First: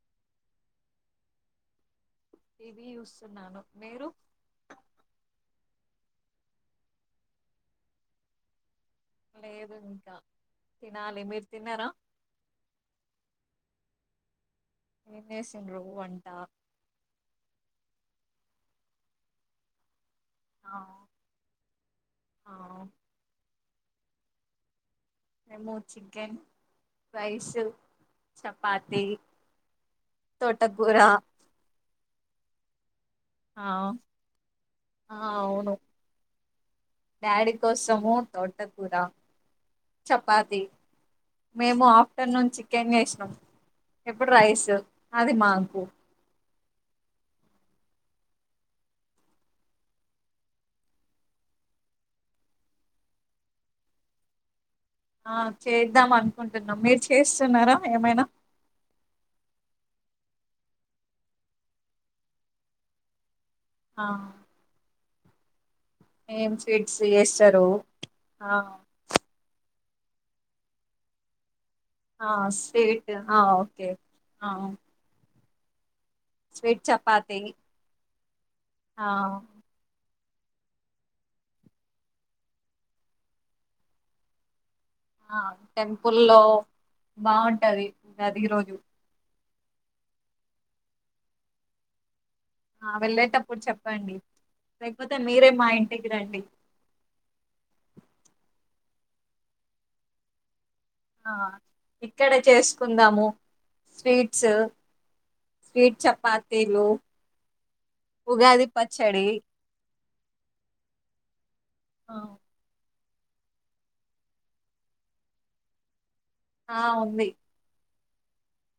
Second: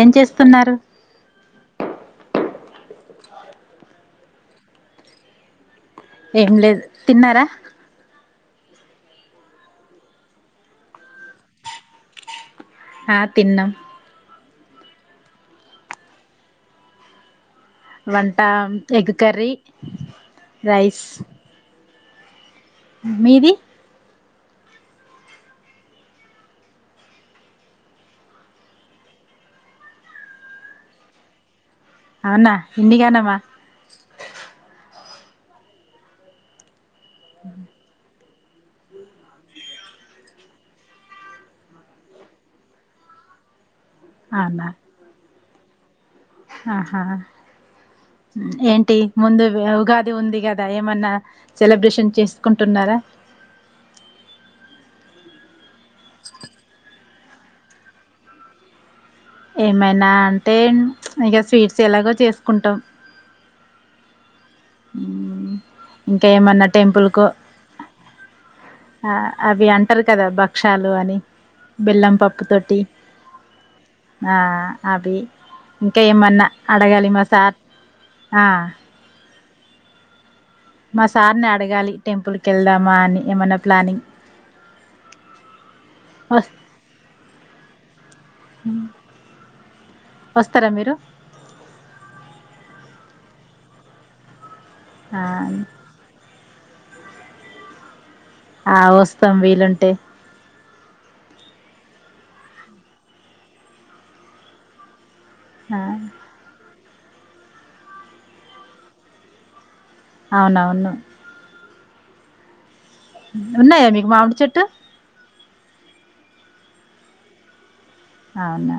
ఏం చేస్తున్నారు టీవీ చూస్తున్నాను మీరు ఏం లేదు తిన్నారా లేదు ఇంకా తినాలి మీరు తిన్నారా ఆ తిన్నాం ఏం చేసిండ్రు వంట వంట ఎగ్ కర్రీ, ఆ రైస్ ఆ మీది మేము చికెన్ రైస్, చపాతి తోటకూర అవునా ఇన్ని గాన ఆ ఆ అవును డాడీ కోసము తోటకూర చపాతి మేము ఆఫ్టర్నూన్ చికెన్ చేసినాం ఇప్పుడు అవునా రైస్ అది మాకు ఆహా ఏంటి ముందు ఉగాది ఉంది కదా ఏమన్నా సెలబ్రేషన్ చేసుకుంటున్నా రా ఆ చేద్దాం అనుకుంటున్నాం మీరు చేస్తున్నారా ఏమైనా ఏమైనా అంటే ఇక స్వీట్స్ ఎలాగో చేసుకుంటాం ఆ మ్, ఇంకా ఏం ఏమన్నా స్వీట్స్ టెంపుల్ కు చేస్తారు ఆ అవి అంటే టారు కదా భక్షాలు అని బెల్లం ఆ పప్పు తోటి స్వీట్ ఆ ఓకే ఆ అవి ఇంకా ఏమన్నా స్వీట్ అడగాలి మ చపాతి సార్ ఆ ఆ మా సార్ని అడగాలి టెంపుల్కి వెళ్దామా అని ఏమన్నా ప్లానింగ్ ఆ టెంపుల్లో వస్ బాగుంటది అది ఈరోజు వస్తారా మీరు ఆ వెళ్ళేటప్పుడు చెప్పండి లేకపోతే ఆ మీరే మా ఇంటికి రండి ఆ వస్తాం వీలుంటే ఆ ఇక్కడ చేసుకుందాము స్వీట్స్ ఆ స్వీట్, చపాతీలు, ఉగాది పచ్చడి అవునవును అ ఉన్నాయా మీకు మామిడి చెట్టు ఆ ఉంది అవునా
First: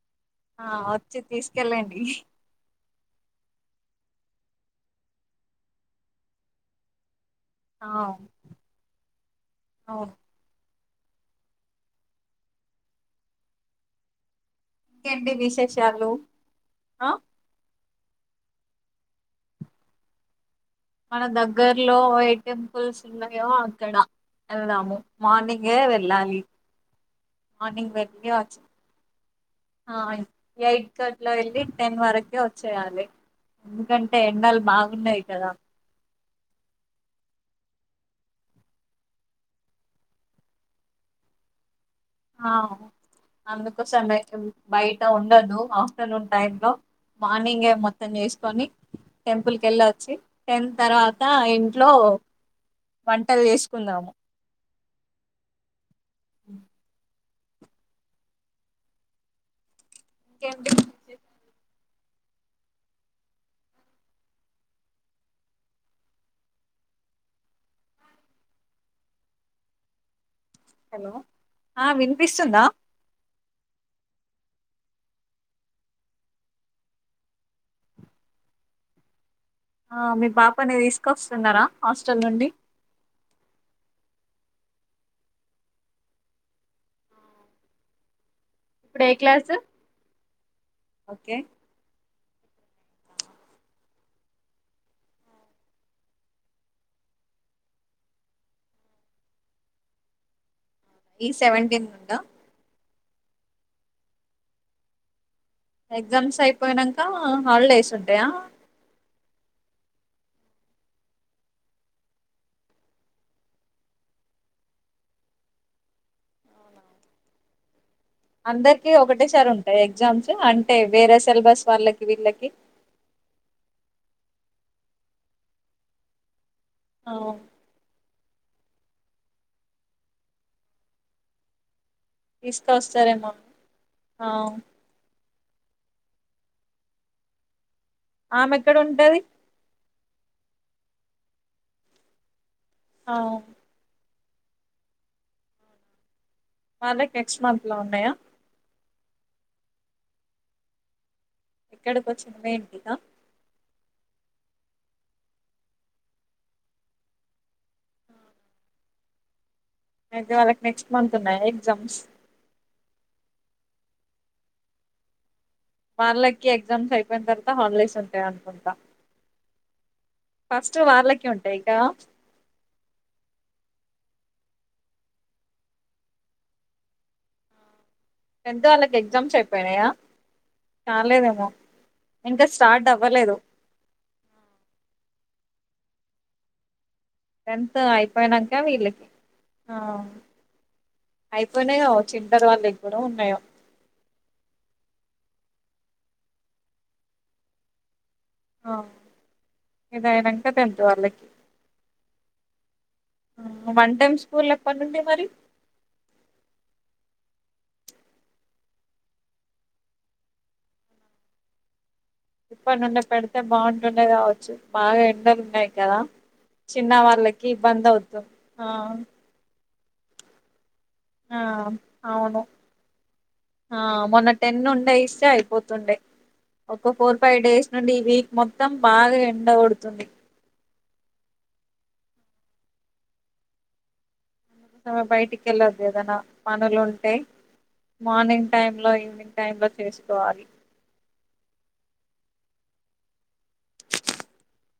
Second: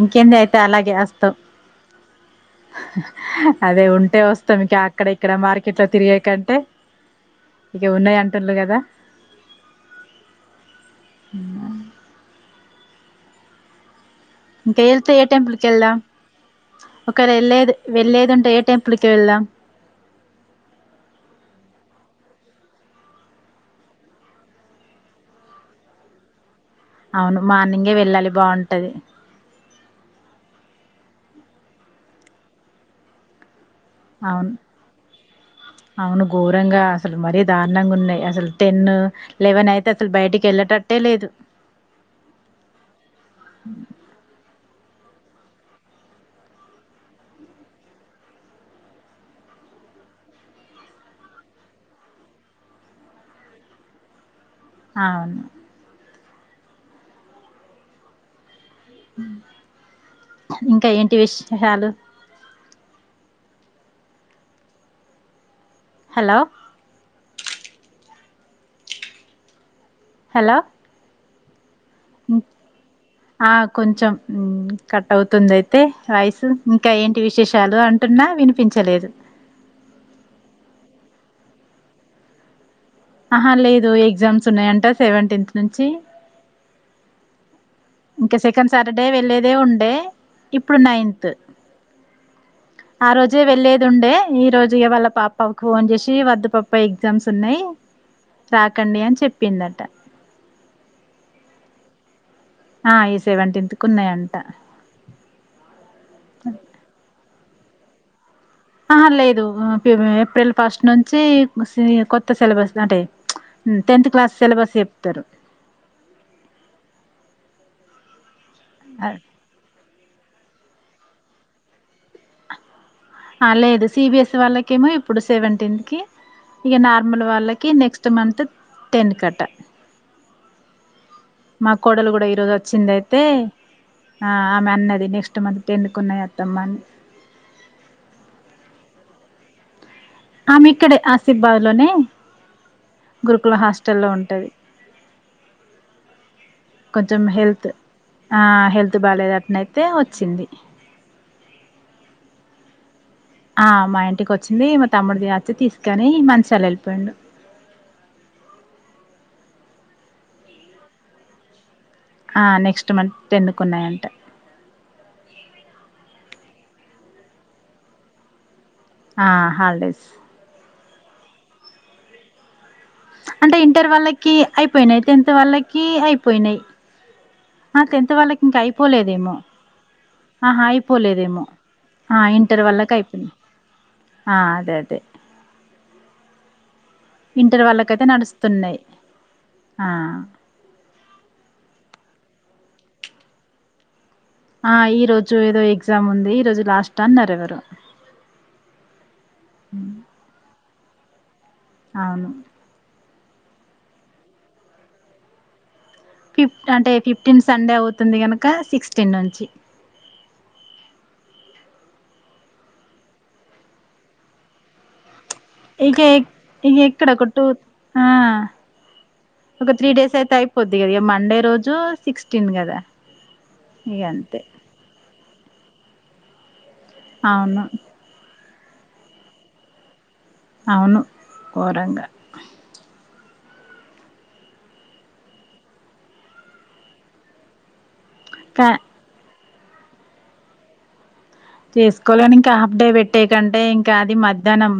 ఇంకేంది అయితే ఆ అలాగే వచ్చి వస్తా తీసుకెళ్ళండి అదే ఉంటే వస్తాం ఇంకా అక్కడ ఇక్కడ మార్కెట్ లో తిరిగే కంటే ఇక ఆ ఉన్నాయి అంటుండు కదా అవును ఊ ఇంకా వెళ్తే ఏ ఇంకేంటి టెంపుల్కి వెళ్దాం విశేషాలు ఆ ఒకరు ఎల్లేది వెళ్లేదుంటే ఏ టెంపుల్ కి వెళ్దాం మన దగ్గర్లో ఎ టెంపుల్స్ ఉన్నాయో అక్కడ వెళ్దాము మార్నింగే వెళ్ళాలి అవును మార్నింగ్ మార్నింగే వెళ్ళాలి వెళ్ళి వచ్చి బాగుంటది ఆ ఎయిట్ గట్ల వెళ్ళి టెన్ వరకే వచ్చేయాలి ఎందుకంటే అవును ఎండలు బాగున్నాయి కదా అవును ఘోరంగా అసలు మరీ దారుణంగుంన్నయి. అసలు టెన్, లెవెన్ అయితే అసలు బయటికెళ్ళేటట్టే లేదు. ఆ అందుకోసమే బయట ఉండోద్దు ఆఫ్టర్నూన్ టైం లో మార్నింగే మొత్తం జేసుకొని టెంపుల్ కెళ్ళొచ్చి టెన్ తర్వాత ఇంట్లో ఒ వంటల్ జేసుకుందాము. అవును అ ఇంకేంటి ఇంక ఏంటి విష్ హెషాలు హలో హలో ఆ ఇం- వినిపిస్తుందా? ఆ కొంచెం కట్ ఉమ్ కట్ అవుతుందయితే వాయిస్ ఇంకా ఏంటి విశేషాలు అంటున్నా వినిపించలేదు ఆ మీ పాపని తీసుకొస్తున్నారా హాస్టల్ నుండి? ఆహా లేదు ఎగ్జామ్స్ ఉన్నయంట సెవెన్టీన్త్ నుంచి ఇంక సెకండ్ ఇప్పుడు సాటర్డే ఏ వెళ్ళేదే క్లాసు ఉండే, ఇప్పుడు నైన్త్ ఓకే ఆ రోజే వెళ్లేదుండే ఈ రోజు ఇగ వాళ్ళ పాప్పకు ఫోన్ జేసి వద్దు పప్ప ఎగ్జామ్స్ ఉన్నయి. రాకండి అని చెప్పిందట ఈ సెవెంటీన్ నుండా ఆ ఈ సెవెంటీన్త్ కు ఉన్నయంట ఎగ్జామ్స్ అయిపోయినంకా హాలిడేస్ ఉంటయా? ఆహ లేదు ఉమ్ ఏప్రిల్ ఫస్ట్ నుంచి ఇ కొత్త సిలబస్ అంటే టెన్త్ క్లాస్ సెలబస్ చెప్తరు అందరికి ఒకటేసారుంటయా ఎగ్జామ్స్, అంటే వేరే సెలబస్ వాళ్ళకి వీళ్ళకి ఆ లేదు సీ బి ఎస్ వాళ్ళకేమో ఇప్పుడు సెవెంటీన్త్ కి ఇగ ఆ నార్మల్ వాళ్ళకి నెక్స్ట్ మంత్ టెన్ కటా మా కోడలు గూడ ఈరోజు అచ్చింది అయితే తీసుకొస్తారేమో ఆ ఆమె అన్నది నెక్స్ట్ క్స్ట్ మంత్ టెన్ కున్నయత్తమ్మ అంది ఆమెక్కడ ఉంటది ఆమిక్కడే ఆసిఫ్బాద్ లోనే ఆ గురుకుల హాస్టల్ లో ఉంట్ టది వాళ్ళకి కొంచెం నెక్స్ట్ మంత్ హెల్త్ లో ఉన్నాయా ఆ హెల్త్ త్ బాలేదట్నైతే వచ్చింది ఎక్కడికొచ్చిన్ది మీ ఇంటికా? ఆ మా ఇంటికొచ్చింది మా తమ్ముడిది అచ్చి తీసుకోని మంచిర్యాల్ ఎళ్ళిపోయిండు. అ [inaudible] అయితే వాళ్ళకి నెక్స్ట్ మంత్ ఉన్నయ ఎగ్జామ్స్? ఆ నెక్స్ట్ మంత్ టెన్నుకున్నయంట వాళ్ళకి ఎగ్జామ్స్ అయిపోయిన్తర్వత హాలిడేస్ ఉంటాయనుకుంటా. ఆ హాలిడేస్ స్ట్ వాళ్ళకే ఉంటయి గదా అంటే ఇంటర్ వాళ్ళకి అయిపోయినయి, టెన్త్ వాళ్ళకి అయిపోయినయి. ఆ టెన్త్ వాళ్ళకి ఇంక టెన్త్ వాళ్ళకి అయిపోలేదేమో, ఎగ్జామ్స్ అయిపోయినాయా ఆహా అయిపోలేదేమో కాలేదేమో ఆ ఇంకా ఇంటర్ స్టార్ట్ వాళ్ళకి అయిపోయింది అవ్వలేదు ఆ అదే అదే ఇంటర్ టెన్త్ వాళ్ళకైతే అయిపోయినంక నడుస్తున్నాయి వీళ్ళకి ఆ అయిపోయినయ్ గావచ్చు ఇంటర్ వాళ్ళగ్గుడా ఉన్నయో ఆ ఈ రోజు ఏదో ఎగ్జామ్ ఉంది, ఈ రోజు లాస్ట్ అన్నరెవరో. ఆ ఇదయినంక టెన్త్ వాళ్ళకి అవును ఆ వన్ టైమ్ స్కూల్ ఎప్పడ్నుండి మరి ఫిఫ్ అంటే ఫిఫ్టీన్ సండే అవుతుంది గనకా సిక్స్టీన్ నుంచి ఇప్పటి నుండి పెడితే బాగుంటుండ కావచ్చు బాగా ఎండలు ఉన్నాయి కదా ఇక ఇక చిన్న ఎక్కడ ఒక టూ వాళ్ళకి ఇబ్బంది ఆ అవుతు ఆ ఒక త్రీ డేస్ అయితే అయిపోద్ది కదా ఇక మండే ఆ రోజు అవును సిక్స్టీన్ కదా ఆ ఇక మొన్న అంతే టెన్ ఉండే ఇస్తే అయిపోతుండే ఒక ఫోర్ ఫైవ్ అవును డేస్ నుండి ఈ వీక్ మొత్తం బాగా ఎండ పడుతుంది అవును ఘోరంగా బయటికి వెళ్ళొద్దు ఏదనా పనులు ఉంటే మార్నింగ్ కా టైమ్ లో ఈవినింగ్ టై చేసికోవాలి చేసుకోవాలని ఇంకా హాఫ్ డే పెట్టే కంటే ఇంకా అది మధ్యాహ్నం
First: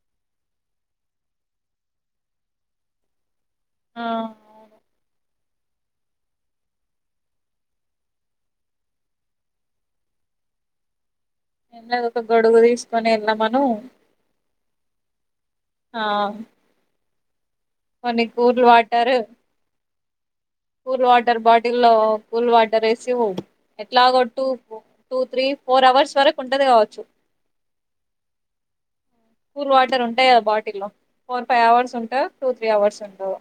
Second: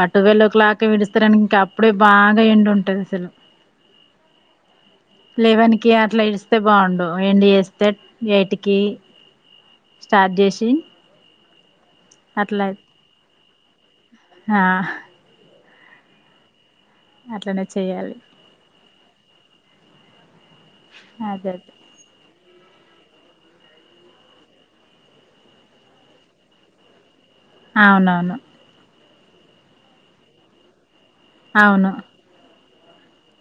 పట్టువల్ ఓ క్లాక్ స్తడానికి ఇంకా అప్పుడే బాగా ఎండు ఉంటది అసలు ఆ లేవనికి అట్లా ఇడిస్తే బాగుండు ఎం చేస్తే వేటికి స్టార్ట్ చేసి ఎన్న ఒక గొడుగు అట్లా తీసుకొని వెళ్ళా మన ఆ ఆ అట్లానే మనీ కూూల్ వాటరు కూల్ వాటర్ అదే అదే బాటిల్లో కూల్ వాటర్ వేసి హో ఎట్లాగ టటు టూ త్రీ ఫోర్ అవర్స్ వరకు ఉంటది కావచ్చు అవునవును కూల్ వాటర్ ఉంటాయి కదా బాటిల్లో ఫోర్ ఫైవ్ అవును అవర్స్ ఉంటా టూ త్రీ అవర్స్ ఉంటావు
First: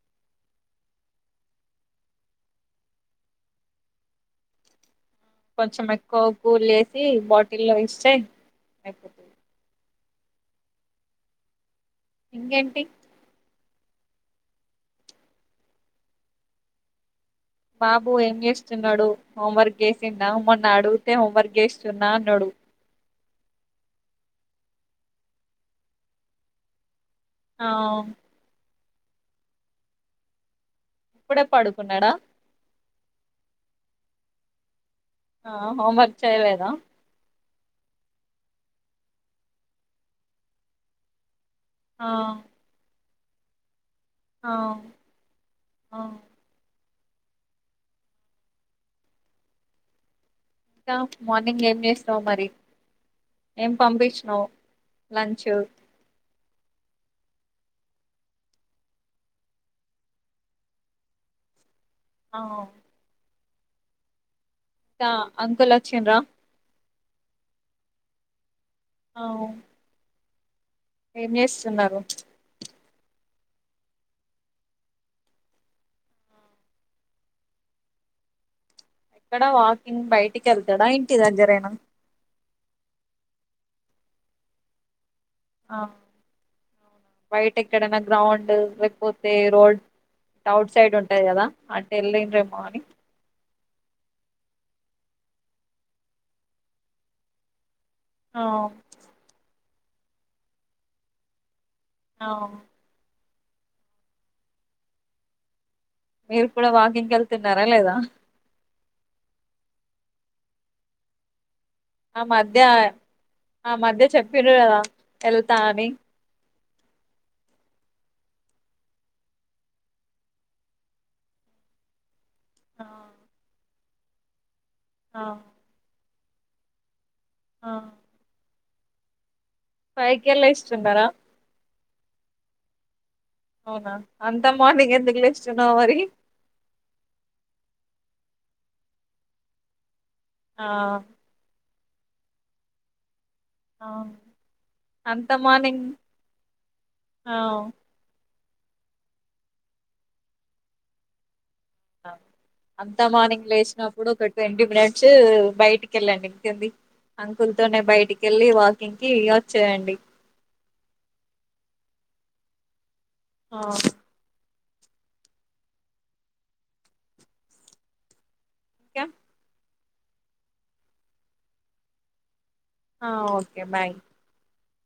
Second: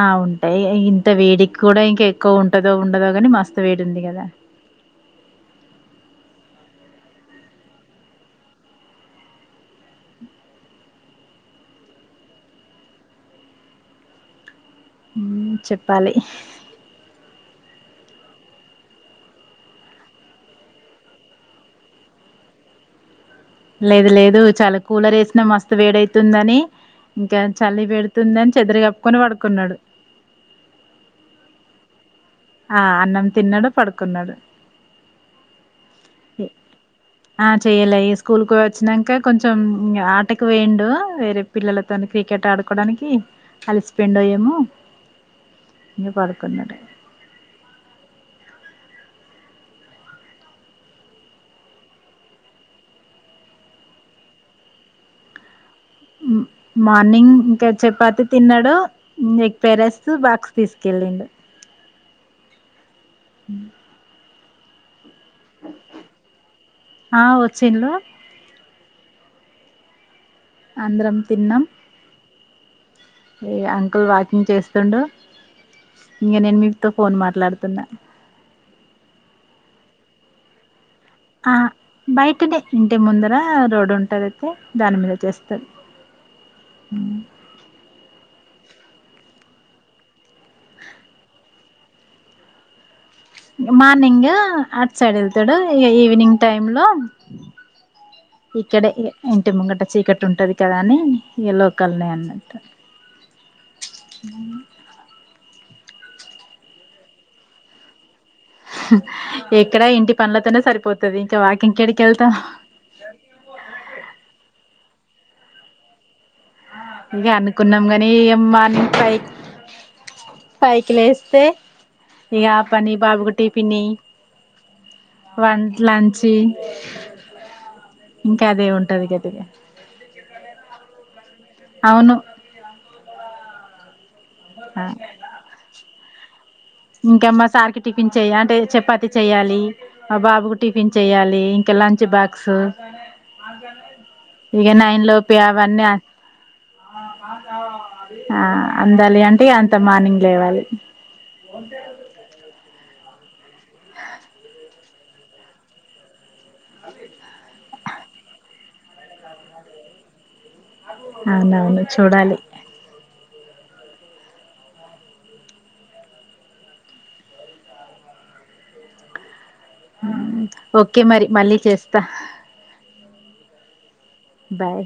ఆ ఉంటాయి ఇంత వేడికి కూడా ఇంకా ఎక్కువ ఉంటదో ఉండదో కాని మస్తు వేడి ఉంది కదా కొంచెం ఎక్కువ కూ లేేసి బాటిల్లో ఇస్తే అయిపోతుంది ఇంగేంటి చెప్పాలి బాబు ఏం చేస్తున్నాడు హోంవర్క్ చేసింద మొన్న అడిగితే హోంవర్క్ చేస్తున్నా అన్నాడు లేదు లేదు చాలా కూలర్ వేసినా మస్తు వేడైతుందని ఇంకా ఆ చల్లి పెడుతుంది అని చెదుర కప్పుకొని పడుకున్నాడు ఇప్పుడే పాడుకున్నాడా ఆ అన్నం తిన్నాడు పడుకున్నాడు ఆ హోంవర్క్ చేయలేదా ఆ చెయ్యలే స్కూల్ కు వచ్చినాక కొంచెం ఆటకు వేండు వేరే పిల్లలతో ఆ క్రికెట్ ఆడుకోవడానికి కలిసి పిండోయమ ఆ ఆ ఇ పడుకున్నడ ఇంకా మార్నింగ్ ఏం చేస్తావు మరి ఏేం పంపించినవు లంచ్ ఆ మార్నింగ్ ఇంకా చపాతి తిన్నాడు ఎక్ పేరేస్త బాక్స్ తీసుకెళ్ళిండు అ హ ా అంగల్ అక్ష్యన్్రా ఆ వచ్చింలు ఆ అందరం ఏం తిన్నాం చేస్తున్నారు ఈ అంకుల్ వాకింగ్ చేస్తుండు ఇంకా నేను మీతో ఫోన్ మాట్లాడుతున్నా ఎక్కడ వాకింగ్ బయటికి వెళ్తాడా ఇ ఆ బయటనే ఇంటి ముందర రోడ్డు ఉంటదిగా దాని మీద చేస్త ఆ బయట ఎక్కడనా గ్రౌండ్ డ్ లేకపోతే రోడ్ అవుట్ సైడ్ ఉంటాయి కదా అంటే వెళ్లిండ్రేమో అని మార్నింగ్ అటు సైడ్ ఎళ్తాడు ఇగ ఈవినింగ్ టైమ్ లో ఆ ఇక్కడే ఇగ ఇంటి ముంగట చీకటి ఉంటది కదా అని ఎలో కల్నే ఆ అన్నటు మీరు కూడా వాకింగ్ కేళ్తున్నారా లేదా ఎక్కడా ఇంటి పనులతోనే సరిపోతది ఇంకా వాకి ఆ మధ్య ఆ మధ్య చెప్పిండ్రు కదా ఎళ్తా అని ఇగ అనుకున్నాం గని మార్నింగ్ ఫై ఫైవ్ కి లేేస్తే ఇగ ఆ పని ఈ బాబుకి టిపిని ఆ వంట్ లం చ్చి ఆ ఇంకా అదే ఉంటది గదిగా ఫైవ్ కే లేస్తుంటారా అవును అవునా అంత మార్నింగ్ ఎందుకు లేస్తున్నావ్ మరి ఇంకా మా సార్‌కి టిఫిన్ చెయ్యా అంటే చపాతి చెయ్యాలి మా బాబుకి ఆ టిఫిన్ చెయ్యాలి ఇంక లంచ్ బాక్సు అవును ఇగ నైన్ అంత లోపే అవన్నీ మార్నింగ్ అవ్ ఆ అందాలి అంటే అంత మార్నింగ్ లేవాలి అంతా మార్నింగ్ లేసినప్పుడు ఒక ట్వంటీ మినిట్స్ బయటికెళ్ళండి కేళ్ళి అంకుల్ తోనే బయటికేళ్ళి వాకింగ్ కి ఇగ వచ్చేయండి అవునవును చూడాలి ఆ ఇంకా మ్మ్ ఓకే మరి మళ్ళీ చేస్తా ఆ ఓకే బాయ్ బాయ్